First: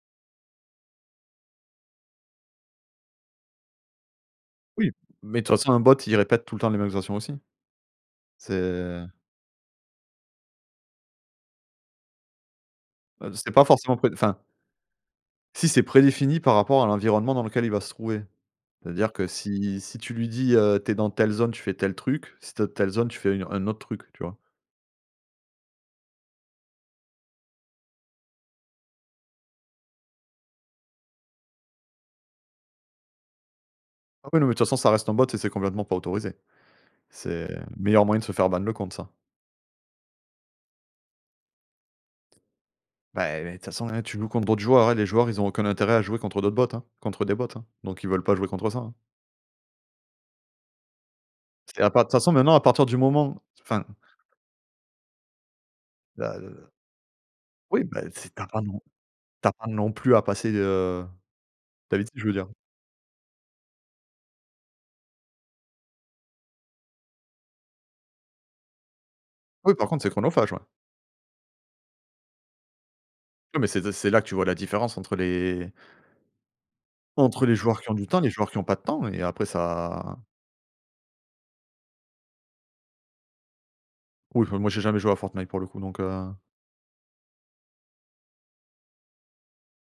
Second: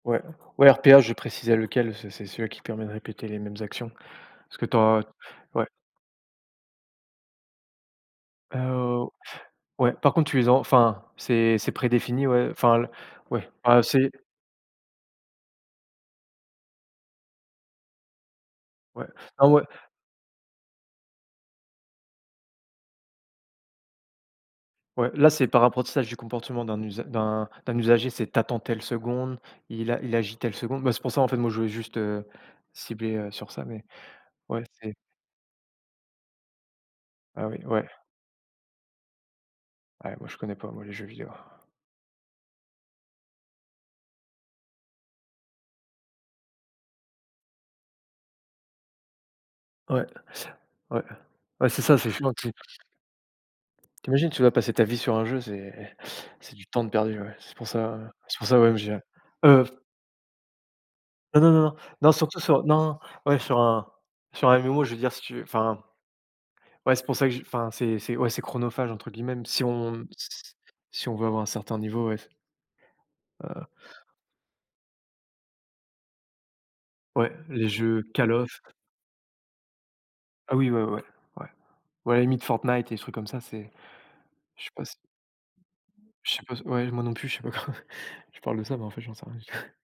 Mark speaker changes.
Speaker 1: Ouais, ouais, RPA, je précisais lequel. C'est c'est celui-là qui permet de répéter les mêmes actions, parce que tu
Speaker 2: Oui,
Speaker 1: as
Speaker 2: mais de toute
Speaker 1: ouais.
Speaker 2: façon, un bot, il répète tout le temps les mêmes actions aussi. C'est,
Speaker 1: Heu,
Speaker 2: heu
Speaker 1: au ouais, par contre tu les as enfin, c'est c'est prédéfini, ouais, enfin le
Speaker 2: Heu,
Speaker 1: ouais,
Speaker 2: c'est pas
Speaker 1: ah,
Speaker 2: forcément
Speaker 1: c'est
Speaker 2: préd enfin si, c'est prédéfini par rapport à l'environnement dans lequel il va se trouver,
Speaker 1: Ouais.
Speaker 2: c'est-à-dire que
Speaker 1: Non, ouais
Speaker 2: si si tu lui dis: «Heu, tu es dans telle zone, tu fais tel truc. Si tu es dans telle zone, tu fais une au un autre truc», tu vois?
Speaker 1: Ouais, là, c'est par apprentissage du comportement d'un usa d'un d'un usager. C'est tu attends telle seconde, il a il agit telle seconde. Ben, c'est pour ça, en fait, moi, je voulais juste, heu, cibler, heu, sur ça mais
Speaker 2: Après, non, mais de
Speaker 1: ouais,
Speaker 2: toute façon, ça
Speaker 1: c'est
Speaker 2: reste un bot et c'est complètement pas autorisé.
Speaker 1: Ah
Speaker 2: C'est le
Speaker 1: oui, ouais.
Speaker 2: meilleur moyen de se faire ban le compte, ça.
Speaker 1: Ouais, moi, je connais pas, moi, les jeux vidéos.
Speaker 2: Bah, ouais, de toute façon, hein, tu joues contre d'autres joueurs, hein. Les joueurs ils ont aucun intérêt à jouer contre d'autres bots, hein contre des bots, hein? Donc, ils veulent pas jouer contre ça, hein
Speaker 1: Ouais ouais ouais,
Speaker 2: parce
Speaker 1: c'est
Speaker 2: qu'il y a
Speaker 1: ça,
Speaker 2: pat de
Speaker 1: c'est
Speaker 2: toute façon,
Speaker 1: chiant tu
Speaker 2: maintenant, à
Speaker 1: [unintelligible]
Speaker 2: partir du moment enfin
Speaker 1: ...tu imagines, tu vas passer ta vie sur un jeu. C'est
Speaker 2: Bah,
Speaker 1: c'est du
Speaker 2: heu,
Speaker 1: temps de perdu. Ouais, c'est pour
Speaker 2: oui,
Speaker 1: ça,
Speaker 2: bah,
Speaker 1: heu,
Speaker 2: si
Speaker 1: c'est
Speaker 2: tu
Speaker 1: pour
Speaker 2: as
Speaker 1: ça,
Speaker 2: pas
Speaker 1: moi même
Speaker 2: non
Speaker 1: j'ai
Speaker 2: tu as
Speaker 1: heu
Speaker 2: pas non plus à passer, heu,
Speaker 1: Non non non non
Speaker 2: ta vie
Speaker 1: non,
Speaker 2: dessus, je veux
Speaker 1: surtout
Speaker 2: dire.
Speaker 1: sur non, non, ouais sur un sur un MMO, je veux dire, si tu veux, enfin. Ouais, c'est pour ça que j'y enfin c'est c'est ouais, c'est «chronophage,» entre guillemets si
Speaker 2: Oui, par contre,
Speaker 1: on
Speaker 2: c'est chronophage, ouais.
Speaker 1: si on veut avoir un certain niveau, ouais.
Speaker 2: Non,
Speaker 1: Heu
Speaker 2: mais c'est de c'est là que tu vois la différence entre les
Speaker 1: Ouais,
Speaker 2: entre les
Speaker 1: les
Speaker 2: joueurs qui ont
Speaker 1: jeux
Speaker 2: du temps, les
Speaker 1: Call
Speaker 2: joueurs
Speaker 1: of
Speaker 2: qui ont pas de temps et après ça
Speaker 1: Ah oui, ouais ouais ouais. Ouais, limite, Fortnite, des trucs comme ça c'est
Speaker 2: Oui, enfin,
Speaker 1: je
Speaker 2: moi,
Speaker 1: sais
Speaker 2: j'ai
Speaker 1: pas si
Speaker 2: jamais joué à Fortnite, pour le coup, donc
Speaker 1: ...je
Speaker 2: heu
Speaker 1: sais pas s ouais, moi non plus je sais pas quoi. Je parle de ça, mais en fait, j'en sais rien du tout.